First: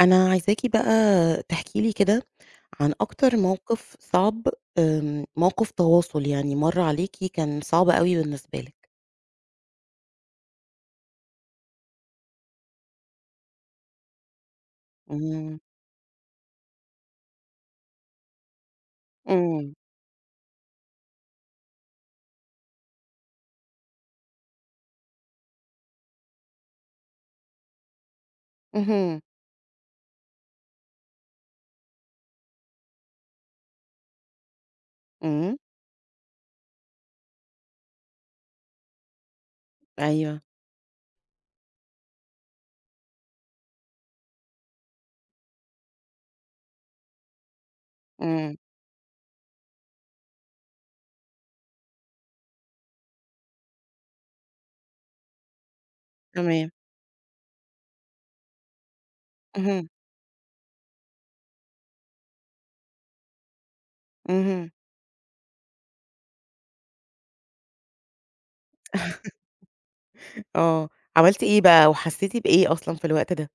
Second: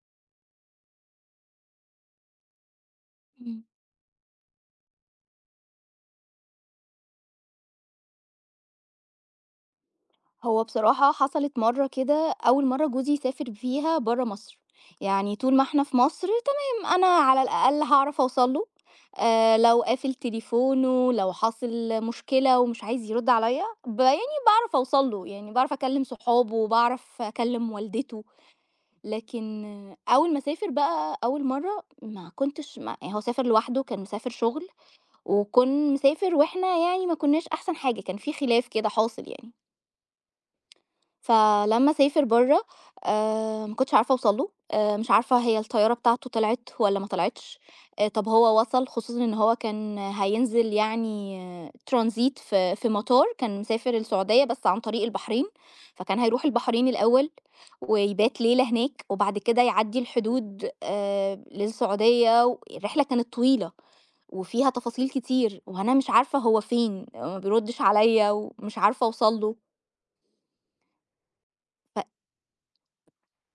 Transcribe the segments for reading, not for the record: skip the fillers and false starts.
أنا عايزاكِ بقى تحكي لي كده عن أكتر إمم. موقف صعب، موقف تواصل يعني مَر عليكِ كان صعب أوي بالنسبة لِك. هو بصراحة حصلت مرّة كده، أول مرّة جوزي سافر فيها برّه مصر، يعني طول إمم، ما إحنا في مصر تمام، أنا على الأقل هاعرف أوصل له، إمم، لو قافل تليفونه، لو حاصل مشكلة ومش عايز يرُد عليّا، يعني باعرف أوصل له، يعني باعرف أكلّم صحابه، باعرف أكلّم والدته، اهم، لكن آه، أول ما سافر بقى أول مرّة ما كنتش ما يعني هو سافر لوحده، كان مسافر شُغل، إمم، وكان مسافر وإحنا يعني ما كناش أحسن حاجة، كان في خلاف كده حاصل يعني. أيوه، فلمّا سافر برّه ما كنتش عارفة أوصل له، مش عارفة هي الطيارة بتاعته طلعت والّا ما طلعتش، طب إمم، هو وصل خصوصًا إن هو كان هينزل يعني transit في مطار كان مسافر السعودية بس عن طريق البحرين، فكان هيروح تمام، البحرين الأول ويبات ليلة هناك وبعد كده اهم، يعدّي الحدود للسعودية و الرحلة كانت طويلة اهم، وفيها تفاصيل كتير وأنا مش عارفة هو فين، ما بيردش عليّا ومش عارفة أوصل له ف آه، عملتِ إيه بقى وحسيتِ بإيه أصلًا في الوقت ده؟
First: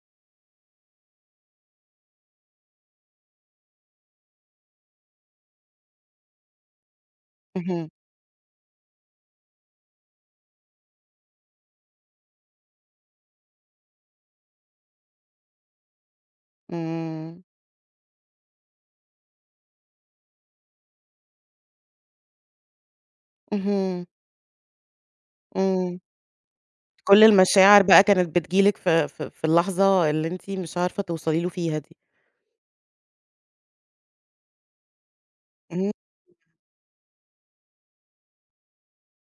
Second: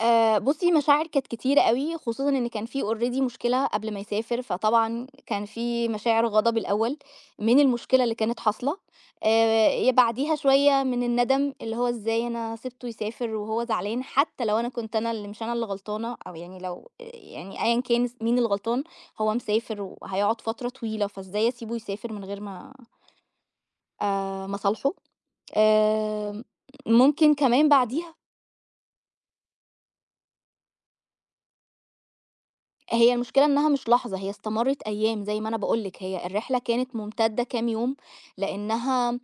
بُصّي، مشاعر كانت كتيرة أوي، خصوصًا إن كان في already مشكلة قبل ما يسافر، فطبعًا كان في مشاعر غضب الأول من اهم، المشكلة اللي كانت حاصلة، ي بعديها شوية من الندم، اللي هو إزاي أنا سِبته يسافر وهو زعلان، حتى لو أنا كنت أنا اللي مش أنا اللي غلطانة أو يعني لو إمم، يعني أيًا كان مين الغلطان، هو مسافر وهيقعد فترة طويلة، فإزاي أسيبه يسافر من غير ما اهم، أصالحه. إمم، آمم كل ممكن كمان المشاعر بقى بعديها كانت بتيجي لِك في اللحظة اللي أنتِ مش عارفة توصلي له فيها دي. هي المشكلة إنها مش لحظة، هي استمرِّت أيام زي ما أنا باقول اهم، لِك، هي الرحلة كانت ممتدة كام يوم، لإنها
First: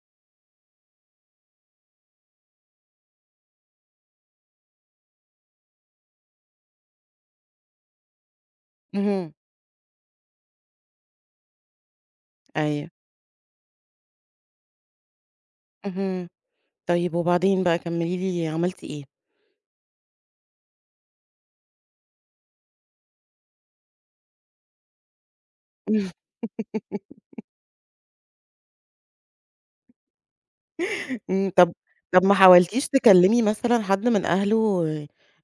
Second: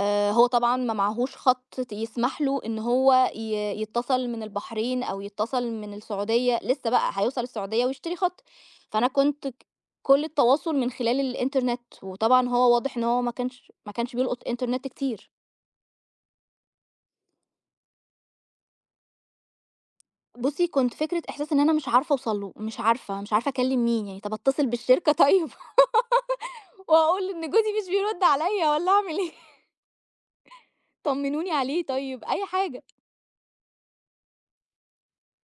هو طبعًا ما معاهوش خط يسمح له إن هو يتصل من البحرين أو يتصل من السعودية، لسه بقى هيوصل السعودية ويشتري خط، فأنا اهم، كنت كل التواصل من خلال الإنترنت، وطبعًا هو أيوه، واضح إن هو ما كانش بيلقُط إنترنت كتير. اهم. طيب وبعدين بقى كمّلي لي عملتِ إيه؟ بُصّي، كنت فكرة إحساس إن أنا مش عارفة أوصل له، مش عارفة، مش عارفة أكلّم مين، يعني طَب أتصل بالشركة طيب؟ وأقول إن جوزي مش بيرد عليَّ والّا أعمل إيه؟ إمم، طمنوني طَب عليه طيب، طَب ما أي حاجة. حاولتيش تكلّمي مثلًا حد من أهله،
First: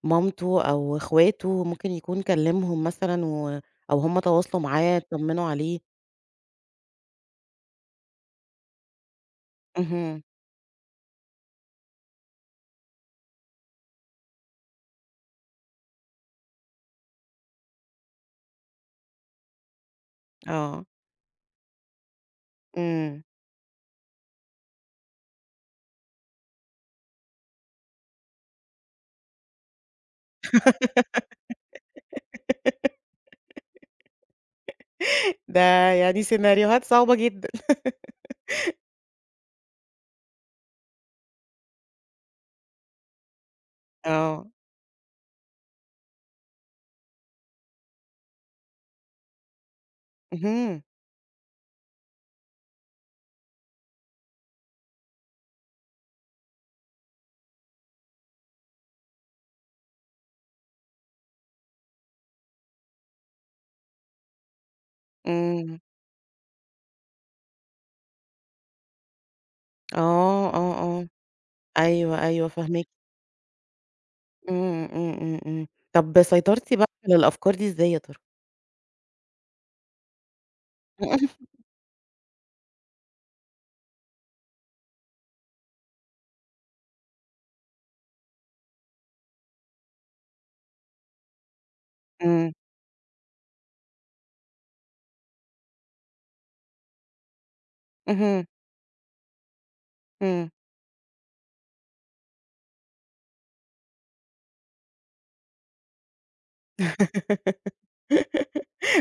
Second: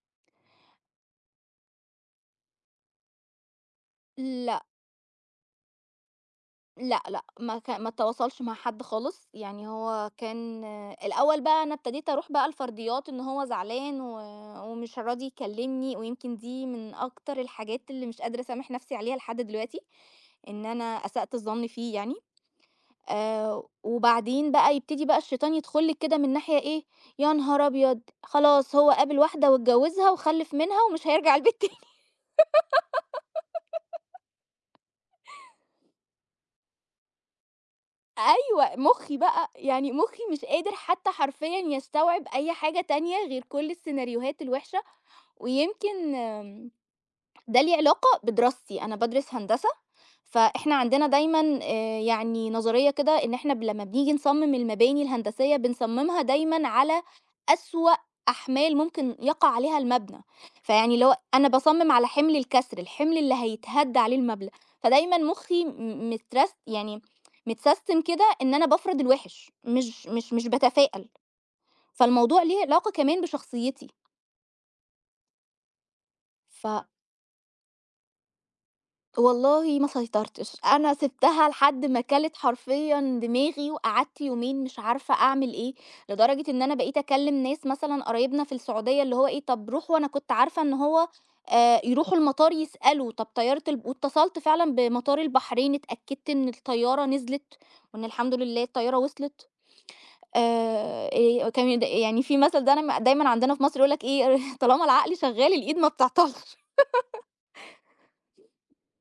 مامته أو إخواته ممكن يكون كلّمهم مثلًا أو هُم لأ، تواصلوا معاه اتطمنوا عليه؟ لأ، لأ، ما اتواصلش مع حد خالص، يعني هو اهم، كان الأول بقى أنا ابتديت أروح بقى لفرضيات إن هو زعلان و ومش راضي يكلمني، ويمكن دي من أكتر الحاجات اللي مش قادرة أسامح نفسي عليها لحد دلوقتي، إن أنا آه، أسأت الظن فيه يعني. إمم. وبعدين بقى يبتدي بقى الشيطان يدخل لِك كده من ناحية إيه، يا نهار أبيض! خلاص هو قابل واحدة واتجوزها وخلف منها ومش هيرجع البيت تا ده يعني سيناريوهات صعبة جدًا. أيوه، مُخّي بقى، يعني مُخّي مش قادر حتى حرفيًا يستوعب أي حاجة تانية غير كل السيناريوهات آه، الوحشة، ويمكن ده ليه علاقة بدراستي، أنا بادرس هندسة، فإحنا اهم، عندنا دايمًا يعني نظرية كده إن إحنا لمّا بنيجي نصمم المباني الهندسية بنصممها دايمًا على أسوأ أحمال ممكن يقع عليها المبنى، فيعني اللي هو أنا باصمم على حمل الكسر، الحمل اللي هيتهد عليه المبنى، فدايمًا مخي إمم، مترس يعني متسيستم كده إن أنا بافرض الوحش، مش آه، آه، آه، باتفائل، أيوه، فالموضوع أيوه ليه فاهماكِ. علاقة كمان بشخصيتي، إمم، إمم، إمم، إمم. طَب سيطرتِ ف بقى على الأفكار دي إزاي يا ترى؟ والله ما سيطرتش، أنا سِبتها لحد ما كَلِت حرفيًا دماغي، وقعدت يومين مش عارفة أعمل إيه، لدرجة إن أنا بقيت أكلّم ناس مثلًا قرايبنا في السعودية اللي هو إيه، طَب روحوا أنا كنت عارفة إن هو يروحوا المطار إمم، يسألوا، طَب طيارة الب واتصلت فعلًا بمطار البحرين، اتأكدت إن الطيارة نزلت، وإن الحمد اهم، لله الطيارة وصلت. إمم. كان يعني في مثل دايمًا دايمًا عندنا في مصر يقول لك إيه، طالما العقل شغال الإيد ما بتعطلش.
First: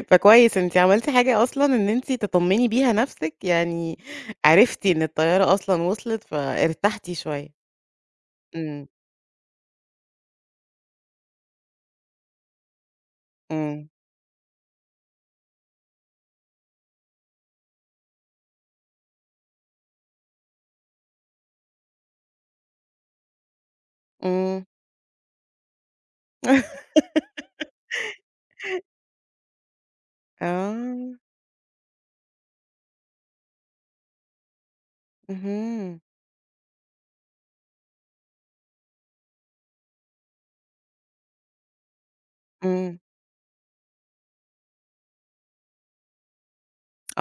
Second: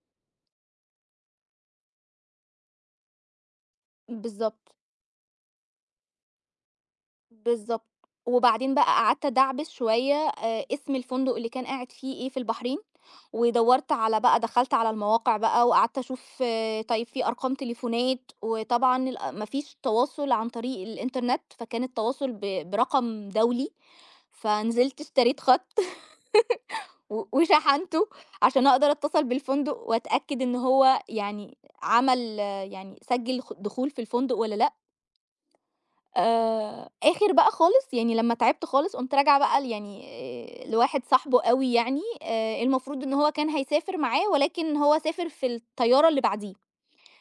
فكويس أنتِ عملتِ حاجة أصلًا إن أنتِ تطمني بيها نفسِك، يعني بالضبط. عرفتِ إن الطيارة أصلًا وصلت فارتحتِ شوية. بالضبط. وبعدين بقى إمم، قعدت أدعبس شوية اسم الفندق اللي كان قاعد فيه إيه في البحرين، إمم، ودوّرت على بقى دخلت على المواقع بقى وقعدت أشوف آه، طيب في أرقام تليفونات، وطبعًا الأ ما فيش تواصل عن طريق الإنترنت، فكان التواصل برقم دولي، إمم. فنزلت اشتريت خط و وشحنته عشان أقدر أتصل بالفندق وأتأكد إن هو آه، يعني عمل آه، يعني سجّل دخول في الفندق والّا لأ. اهم، آخر بقى خالص، يعني لمّا تعبت خالص، قُمت راجعة بقى يعني لواحد صاحبه أوي يعني، إمم، المفروض إن هو كان هيسافر معاه، ولكن هو سافر في الطيارة اللي بعديه،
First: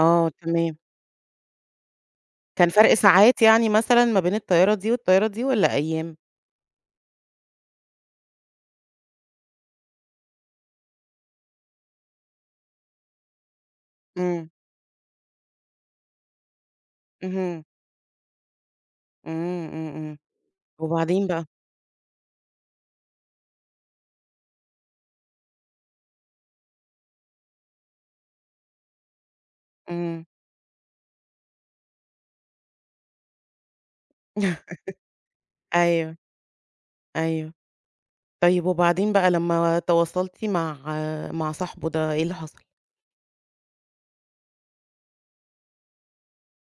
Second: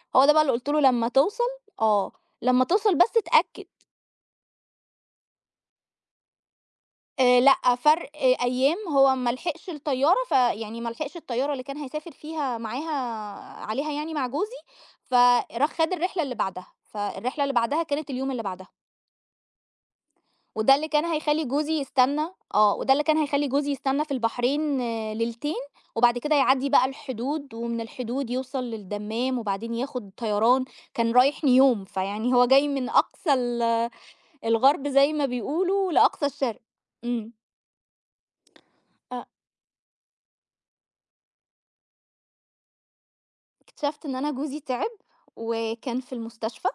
آه هو ده بقى اللي قُلت تمام. له لمّا توصل آه، لمّا كان فرق توصل بس ساعات اتأكد يعني مثلًا ما بين الطيارة دي والطيارة دي والّا أيام؟ لأ، فرق آه أيام هو ما لحقش الطيارة، فيعني ما لحقش الطيارة اللي كان هيسافر فيها معاها عليها يعني مع إمم، جوزي، فراح خَد الرحلة اللي بعدها، فالرحلة اللي اهم، بعدها كانت اليوم اللي بعدها. إمم، إمم، إمم. وده اللي كان وبعدين هيخلّي بقى؟ جوزي يستنى آه، وده اللي كان هيخلّي جوزي يستنى في البحرين آه، ليلتين، وبعد كده يعدّي بقى الحدود، ومن الحدود يوصل للدمام، وبعدين ياخد إمم. طيران، كان رايح نيوم، فيعني هو جاي من أقصى ال الغرب زي ما بيقولوا أيوه، لأقصى الشرق. إمم، أيوه. طيب وبعدين أ بقى لمّا تواصلتِ مع صاحبه ده إيه اللي حصل؟ اكتشفت إن أنا جوزي تعب، وكان في المستشفى.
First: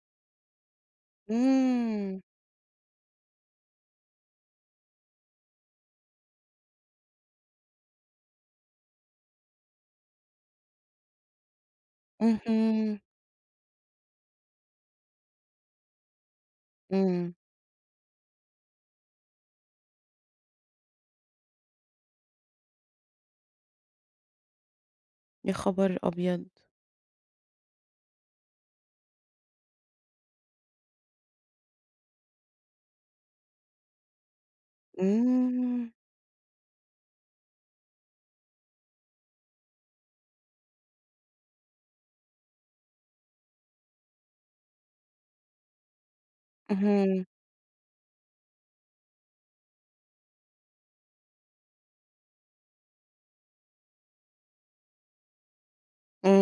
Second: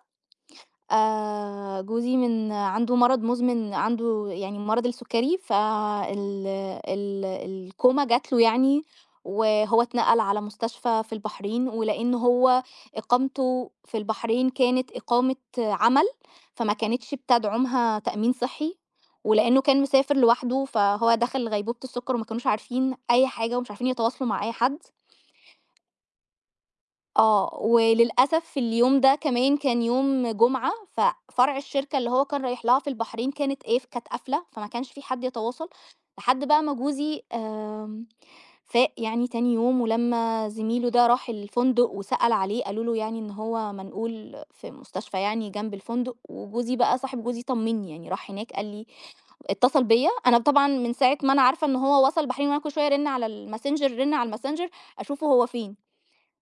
جوزي إمم، من عنده مرض مزمن، عنده يعني مرض السُكّري، فال ال الكوما جات له يعني، وهو اتنقل على مستشفى في البحرين، ولإن هو اهم، إقامته في البحرين كانت إقامة عمل، فما كانتش إمم، بتدعُمها تأمين صحّي، ولإنه كان مسافر لوحده، فهو دخل غيبوبة السُكّر وما كانوش عارفين أي حاجة ومش عارفين يتواصلوا مع أي حد. يا خبر أبيض! آه، وللأسف في اليوم ده كمان كان يوم جمعة، ففرع الشركة اللي هو كان رايح لها في البحرين كانت قافلة، فما كانش في حد يتواصل، إمم، لحد بقى ما جوزي فاق يعني تاني يوم، ولمّا زميله ده راح الفندق وسأل عليه، قالوا له يعني إن هو منقول في مستشفى يعني جنب الفندق، وجوزي بقى صاحب اهم، جوزي طمّني، يعني راح هناك قال لي اتصل بيّا، أنا طبعًا من ساعة ما أنا عارفة إن هو وصل البحرين وأنا كل شوية أرن على الMessenger أشوفه هو فين.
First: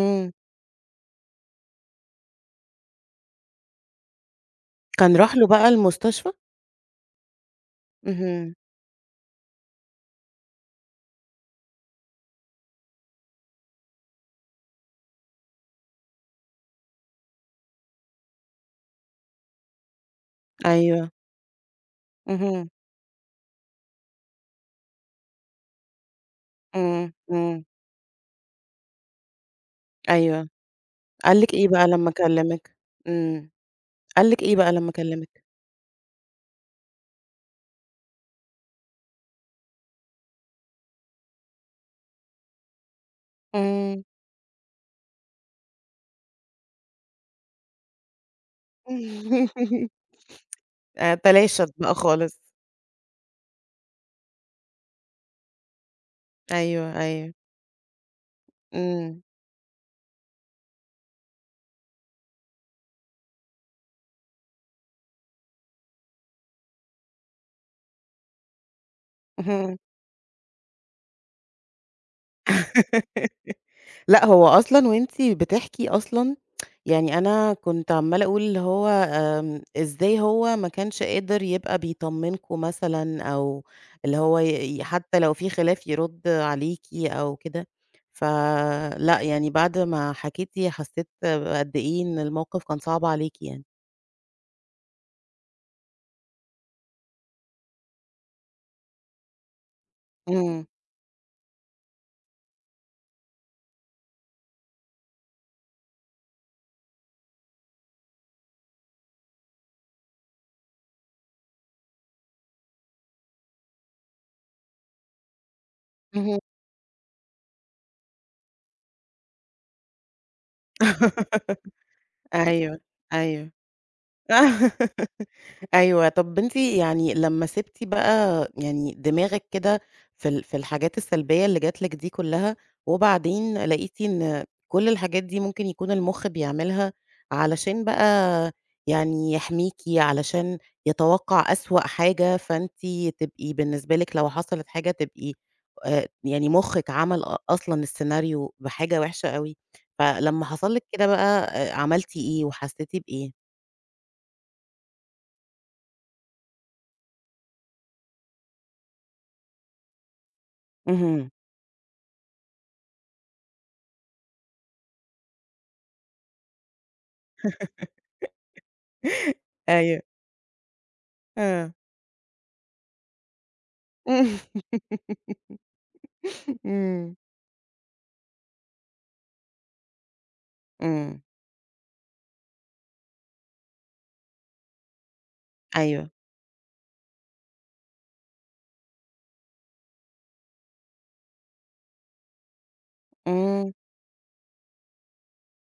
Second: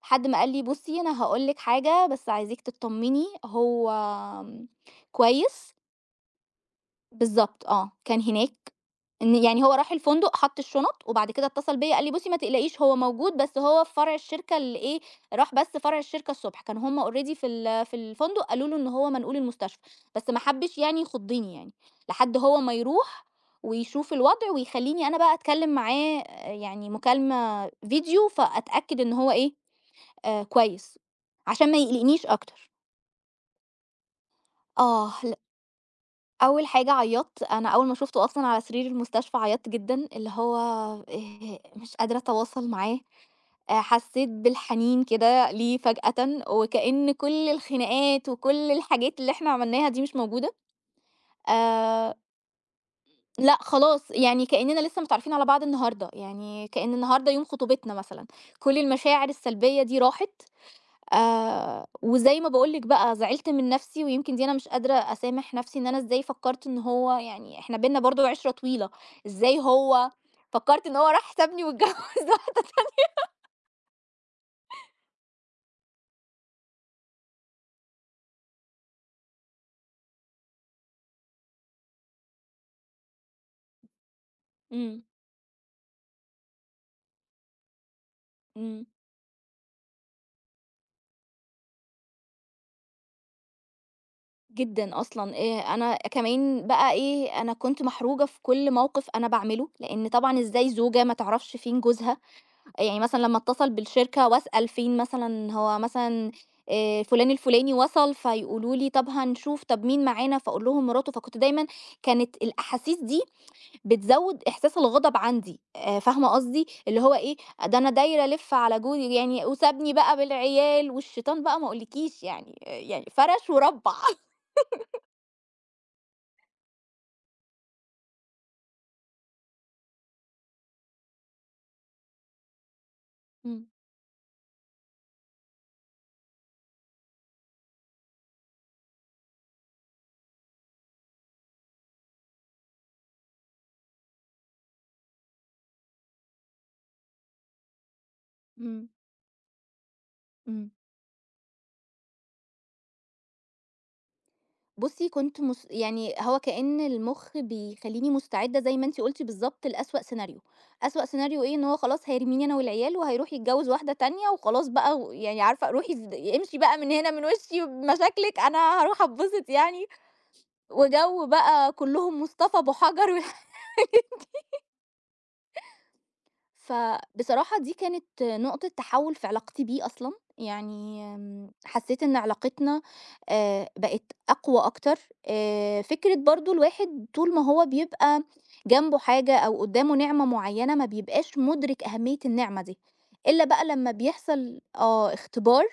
حد ما قال لي: "بُصّي، أنا هاقول لِك حاجة بس عايزاكِ تطمّني." هو كان راح له بقى كويس، المستشفى؟ بالضبط آه، كان هناك اهم، إن يعني هو راح الفندق حَط الشُنط وبعد كده اتصل بيّا قال لي: "بُصّي، ما تقلقيش هو موجود بس هو في فرع الشركة اللي إيه، راح بس فرع الشركة الصبح." كانوا هم already في الفندق قالوا له إن هو منقول المستشفى، بس ما حبّش يعني أيوه، يخُضّني يعني، لحد هو اهم، ما يروح ويشوف الوضع ويخلّيني أنا بقى أتكلّم معاه آه، يعني إمم، إمم، مكالمة فيديو فأتأكد إن هو إيه، أيوه، كويس، قال لِك إيه عشان ما بقى لمّا يقلقنيش أكتر. كلمِك؟ إمم، قال لِك إيه بقى لمّا آه، لأ، كلمِك؟ أول حاجة عيّطت، أنا أول ما شُفته أصلًا على سرير المستشفى عيّطت جدًا، اللي هو مش قادرة أتواصل معاه، إمم، حسّيت بالحنين كده ليه فجأةً، وكأن كل الخناقات وكل الحاجات اللي إحنا عملناها دي مش موجودة. تلاشت بقى آآ خالص، لأ خلاص، يعني كأننا لسه متعرّفين على بعض النهارده، يعني كأن أيوه، النهارده أيوه، يوم خطوبتنا مثلًا، كل إمم، المشاعر السلبية دي راحت وزي ما باقول لِك بقى زعلت من نَفْسي، ويمكن دي أنا مش قادرة أسامح نَفْسي إن أنا إزاي فكّرت إن هو يعني إحنا بيننا برضه عِشرة طويلة، إزاي اهم. هو فكّرت إن هو راح سابني واتجوّز واحدة لأ، هو أصلًا وأنتِ بتحكي أصلًا يعني أنا كنت عمّالة أقول اللي هو إزاي هو ما كانش قادر يبقى بيطمّنكم مثلًا أو اللي هو إمم، حتى لو في خلاف يرُد عليكِ أو كده، إمم، فلأ، يعني بعد ما حكيتِ حسّيت بقد إيه إن الموقف كان صعب عليكِ يعني. جدًا أصلًا أنا كمان بقى إيه، أنا كنت محروجة في كل موقِف أنا باعمله، لإن طبعًا إمم، إزاي زوجة ما تعرفش فين جوزها يعني مثلًا لمّا أتصل بالشركة وأسأل فين مثلًا هو مثلًا فلان الفلاني وصل، فيقولوا لي طب هنشوف، طب مين معانا، فأقول لهم مراته، فكنت دايمًا كانت الأحاسيس دي بتزوّد إحساس الغضب عندي، فاهمة اهم. قصدي؟ اللي هو إيه، ده أنا دايرة ألِف على جوزي يعني وسابني بقى بالعيال والشيطان بقى ما أقولكيش يعني، آه، أيوه، يعني فرش أيوه. وربّع. أيوه، طَب أنتِ يعني لمّا سِبتِ بقى يعني دماغِك كده في الحاجات السلبية اللي جات لِك دي كلّها، وبعدين إمم، لقيتِ إن كل الحاجات دي ممكن يكون المُخ بيعملها علشان بقى يعني يحميكِ، علشان يتوقّع أسوأ حاجة، فأنتِ تبقي بالنسبة لِك لو حصلت حاجة تبقي يعني مُخِّك عمل أصلًا السيناريو إمم، بحاجة وِحشة أوي، فلمّا إمم. حصل لِك كده بقى عملتِ إيه وحسّيتِ بإيه؟ بُصّي كنت مس يعني هو كأن المُخ بيخلّيني مستعدة زي ما أنتِ قُلتِ بالضبط لأسوأ سيناريو، أسوأ اهم. سيناريو إيه؟ إن هو خلاص هيرميني أنا والعيال وهيروح يتجوّز واحدة تانية وخلاص بقى و يعني عارفة روحي ز امشي بقى من هنا من وشّي بمشاكلِك أنا هاروح أتبسط يعني، أيوه. وجَو بقى آه. كلّهم مصطفى أبو حجر و إمم، فبصراحة دي كانت نقطة تحول في علاقتي بيه أصلا يعني إمم، حسيت إن علاقتنا بقت أقوى أكتر أيوه. فكرة برضه الواحد طول ما هو بيبقى جنبه حاجة أو قدامه نعمة معينة ما بيبقاش مدرك أهمية النعمة دي، إلا بقى إمم، لما بيحصل آه، اختبار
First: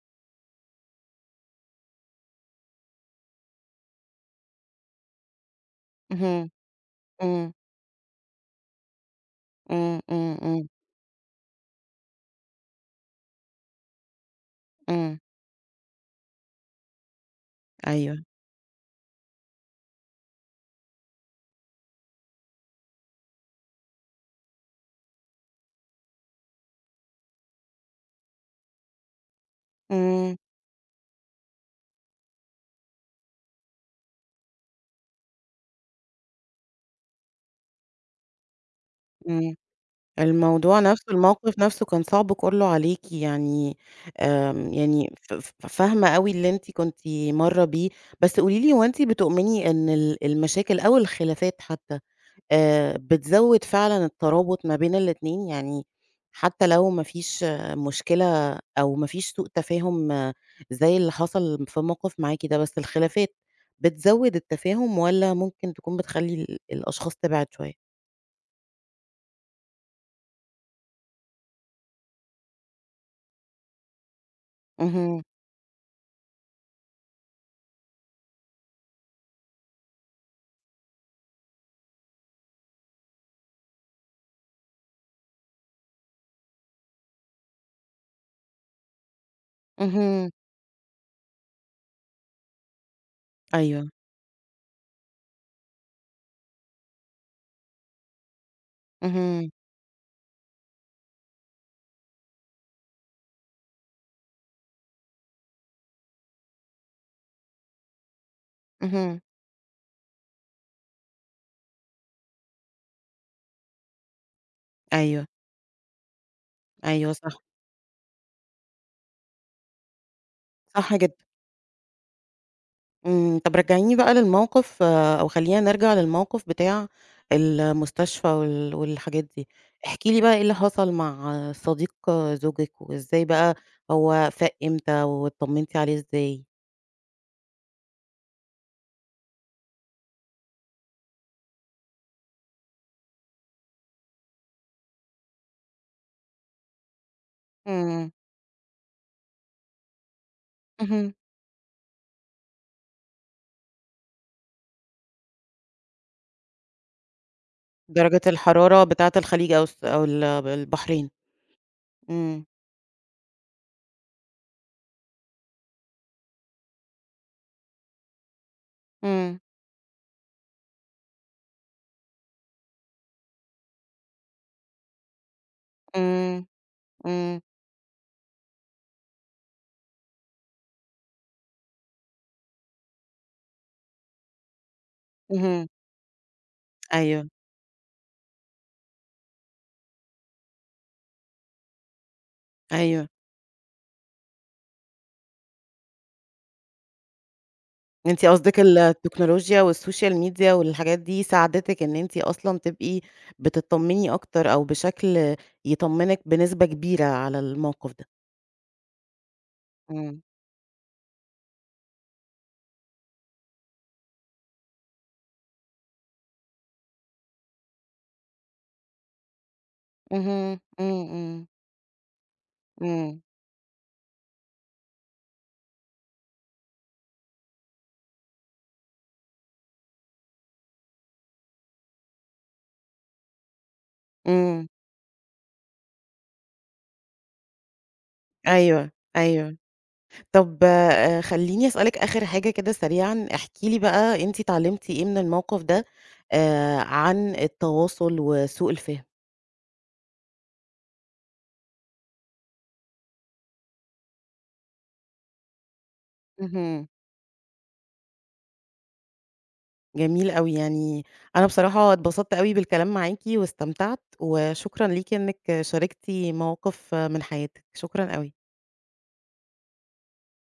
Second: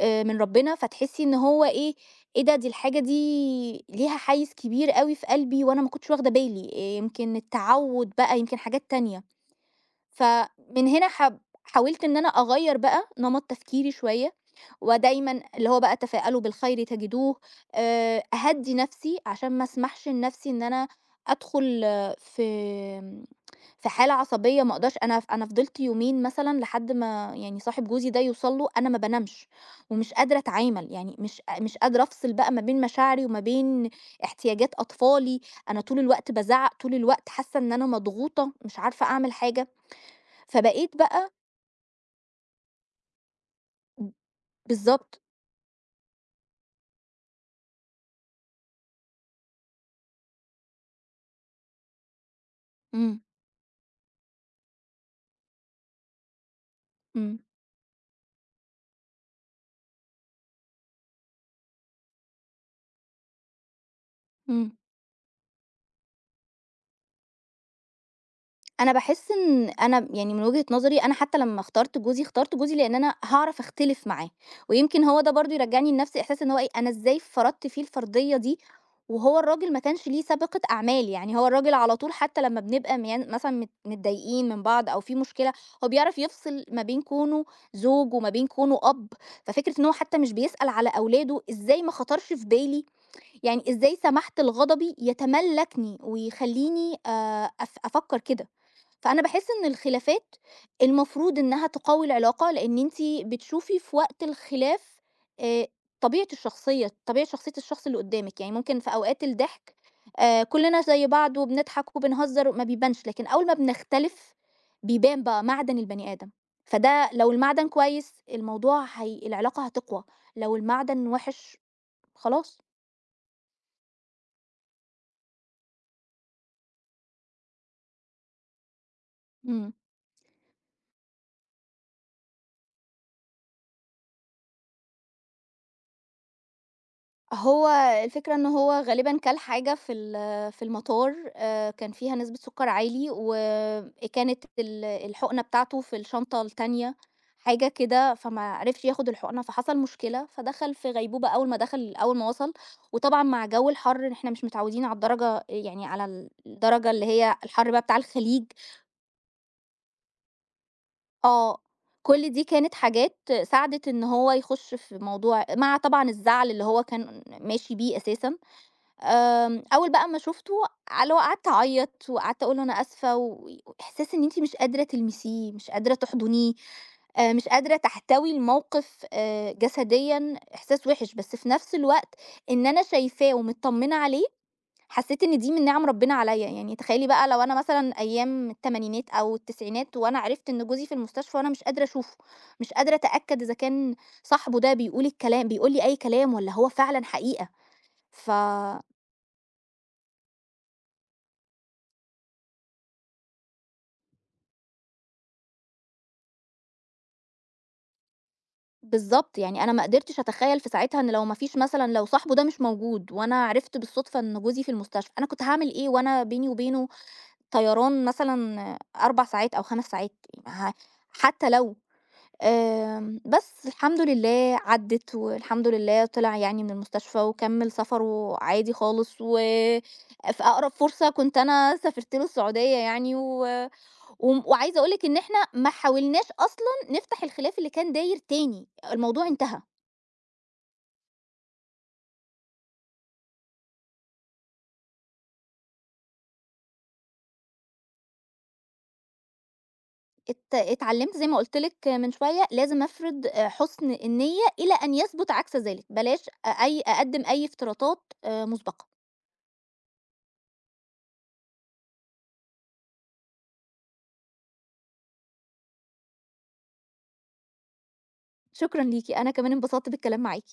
من ربنا فتحسي إن هو إيه، إيه ده دي الحاجة دي ليها حيّز كبير أوي في قلبي وأنا ما كنتش واخدة اهم، بالي، آه، يمكن إمم، التعود بقى يمكن حاجات تانية. إمم، إمم، إمم، فمن هنا حب حاولت إن أنا أغيّر بقى نمط تفكيري شوية، إمم، ودايمًا اللي هو بقى تفاءلوا بالخير تجدوه، أيوه. أهدّي نَفْسي عشان ما أسمحش لنَفْسي إن أنا أدخل آه، في آمم، في حالة عصبية ما أقدرش أنا أنا فضلت يومين مثلًا لحد ما يعني صاحب جوزي ده يوصل له أنا ما بانامش، ومش إمم، قادرة أتعامل، يعني مش قادرة أفصل بقى ما بين مشاعري وما بين احتياجات أطفالي، أنا طول الوقت بازعّق، طول الوقت حاسة إن أنا مضغوطة، مش عارفة أعمل إمم. حاجة. الموضوع فبقيت نفسه بقى الموقف نفسه كان صعب كُلّه عليكِ يعني ب يعني بالضبط، ف ف فاهمة أوي اللي أنتِ كنتِ مَارّة بيه، بس قولي لي هو أنتِ بتؤمني إن المشاكل أو الخلافات حتى إمم، بتزوّد فعلًا الترابط ما بين الاتنين، يعني حتى لو ما إمم، فيش مشكلة أو ما فيش سوء تفاهم آه، زي اللي حصل في الموقف معاكِ ده، بس الخلافات بتزوّد إمم. التفاهم والّا ممكن تكون بتخلّي الأشخاص تبعد شوية؟ أنا باحس إن أنا يعني من وجهة نظري أنا حتى لمّا اخترت جوزي، اخترت جوزي لإن أنا هاعرف أختلف معاه، ويمكن هو اهم، ده برضه يرجّعني لنفس إحساس إن هو إيه، أنا إزاي فرضت فيه الفرضية دي وهو الراجل ما كانش ليه سابقة أعمال، يعني هو الراجل على طول حتى لمّا بنبقى ميان مثلًا متضايقين من بعض أو في مشكلة، هو بيعرف يفصل ما بين كونه زوج وما بين كونه أب، ففكرة إن هو حتى اهم، مش بيسأل على أولاده إزاي ما خطرش في بالي يعني أيوه، إزاي سمحت لغضبي يتملّكني ويخلّيني أف أفكّر كده، فأنا باحس اهم، إن الخلافات المفروض إنها تقوي العلاقة، لإن أنتِ بتشوفي في وقت الخلاف آآ طبيعة الشخصية، طبيعة شخصية الشخص اللي قدّامِك، يعني ممكن في اهم، أوقات الضحك كُلّنا زي بعض وبنضحك وبنهزّر ما بيبانش، لكن أول ما بنختلف بيبان أيوه، بقى معدن البني آدم، فده أيوه لو صح، المعدن كويس الموضوع هي العلاقة هتقوى، لو صح المعدن جدًا. وِحِش خلاص. إمم، طب رجّعيني بقى للموقف آه، أو خلّينا نرجع للموقف بتاع المستشفى والحاجات دي، إمم. احكِ لي بقى إيه اللي حصل مع صديق زوجِك، وإزاي بقى هو فاق إمتى، واتطمنتِ عليه إزاي؟ هو الفكرة إن هو غالبًا كَل حاجة في المطار كان فيها نسبة سُكّر عالي، وكانت الحُقنة بتاعته في الشنطة التانية، حاجة إمم، كده، فما عرفش ياخد الحُقنة، فحصل مشكلة، فدخل في اهم، غيبوبة أول ما دخل أول ما وصل، وطبعًا مع جو الحَر إحنا مش متعودين على الدرجة يعني على الدرجة اللي هي الحَر بقى بتاع درجة الخليج الحرارة بتاعة الخليج أو الس أو ال البحرين، آه، كل دي إمم، كانت حاجات ساعدت إن هو يخُش في موضوع مع طبعًا الزعل اللي هو كان ماشي بيه أساسًا. إمم، أول بقى ما شُفته اللي هو قعدت أعيّط وقعدت أقول له أنا آسفة وإحساس إن أنتِ مش قادرة تلمسيه، مش قادرة إمم، تحضنيه، إمم، مش قادرة تحتوي الموقف جسديًا إحساس وِحِش، بس في نفس الوقت إن أنا شايفاه ومتطمنة عليه، حسّيت إن دي من اهم، نِعَم ربنا عليّا، يعني تخيّلي بقى أيوه، لو أنا مثلًا أيام التمانينات أو التسعينات وأنا عرفت إن جوزي في المستشفى وأنا مش قادرة أشوفه، مش قادرة أيوه. أتأكد إذا كان صاحبه ده بيقول الكلام بيقول لي أي كلام والّا هو فعلًا حقيقة، أنتِ ف قصدِك التكنولوجيا والسوشيال ميديا والحاجات دي ساعدتِك إن أنتِ أصلًا تبقي بتطمني أكتر أو بشكل يطمنِك بنسبة كبيرة على الموقف ده. بالضبط، يعني أنا ما قدرتش إمم، أتخيّل في ساعتها إن لو ما فيش مثلًا لو صاحبه ده مش موجود وأنا عرفت بالصدفة إن جوزي في المستشفى، أنا كنت هاعمل إيه وأنا بيني وبينه طيران مثلًا 4 ساعات أو 5 ساعات اهم، يعني ه إمم، إمم، حتى لو إمم، بس الحمد لله عدِّت والحمد لله طلع يعني من المستشفى وكمّل سفره عادي خالص، و في أقرب فرصة كنت أنا سافرت له السعودية يعني و وم إمم، وعايزة أقول لِك إن إحنا ما حاولناش أصلًا نفتح الخلاف اللي كان داير تاني، أيوه، الموضوع أيوه. انتهى. طب خلّيني أسألِك آخر حاجة كده سريعًا، احكي لي بقى أنتِ اتعلمتِ إيه من الموقف ده عن التواصل وسوء الفهم؟ ات اتعلمت زي ما قُلت لِك من شوية، لازم أفرض حُسن النية إلى أن يثبت عكس ذلك، بلاش أ أي اهم. أقدّم أي افتراضات مسبقة. جميل أوي، يعني أنا بصراحة اتبسطت أوي بالكلام معاكِ واستمتعت، وشكرًا ليكِ إنِّك شاركتِ مواقف من حياتِك، شكرًا أوي. شكرًا ليكِ، أنا كمان انبسطت بالكلام معاكِ.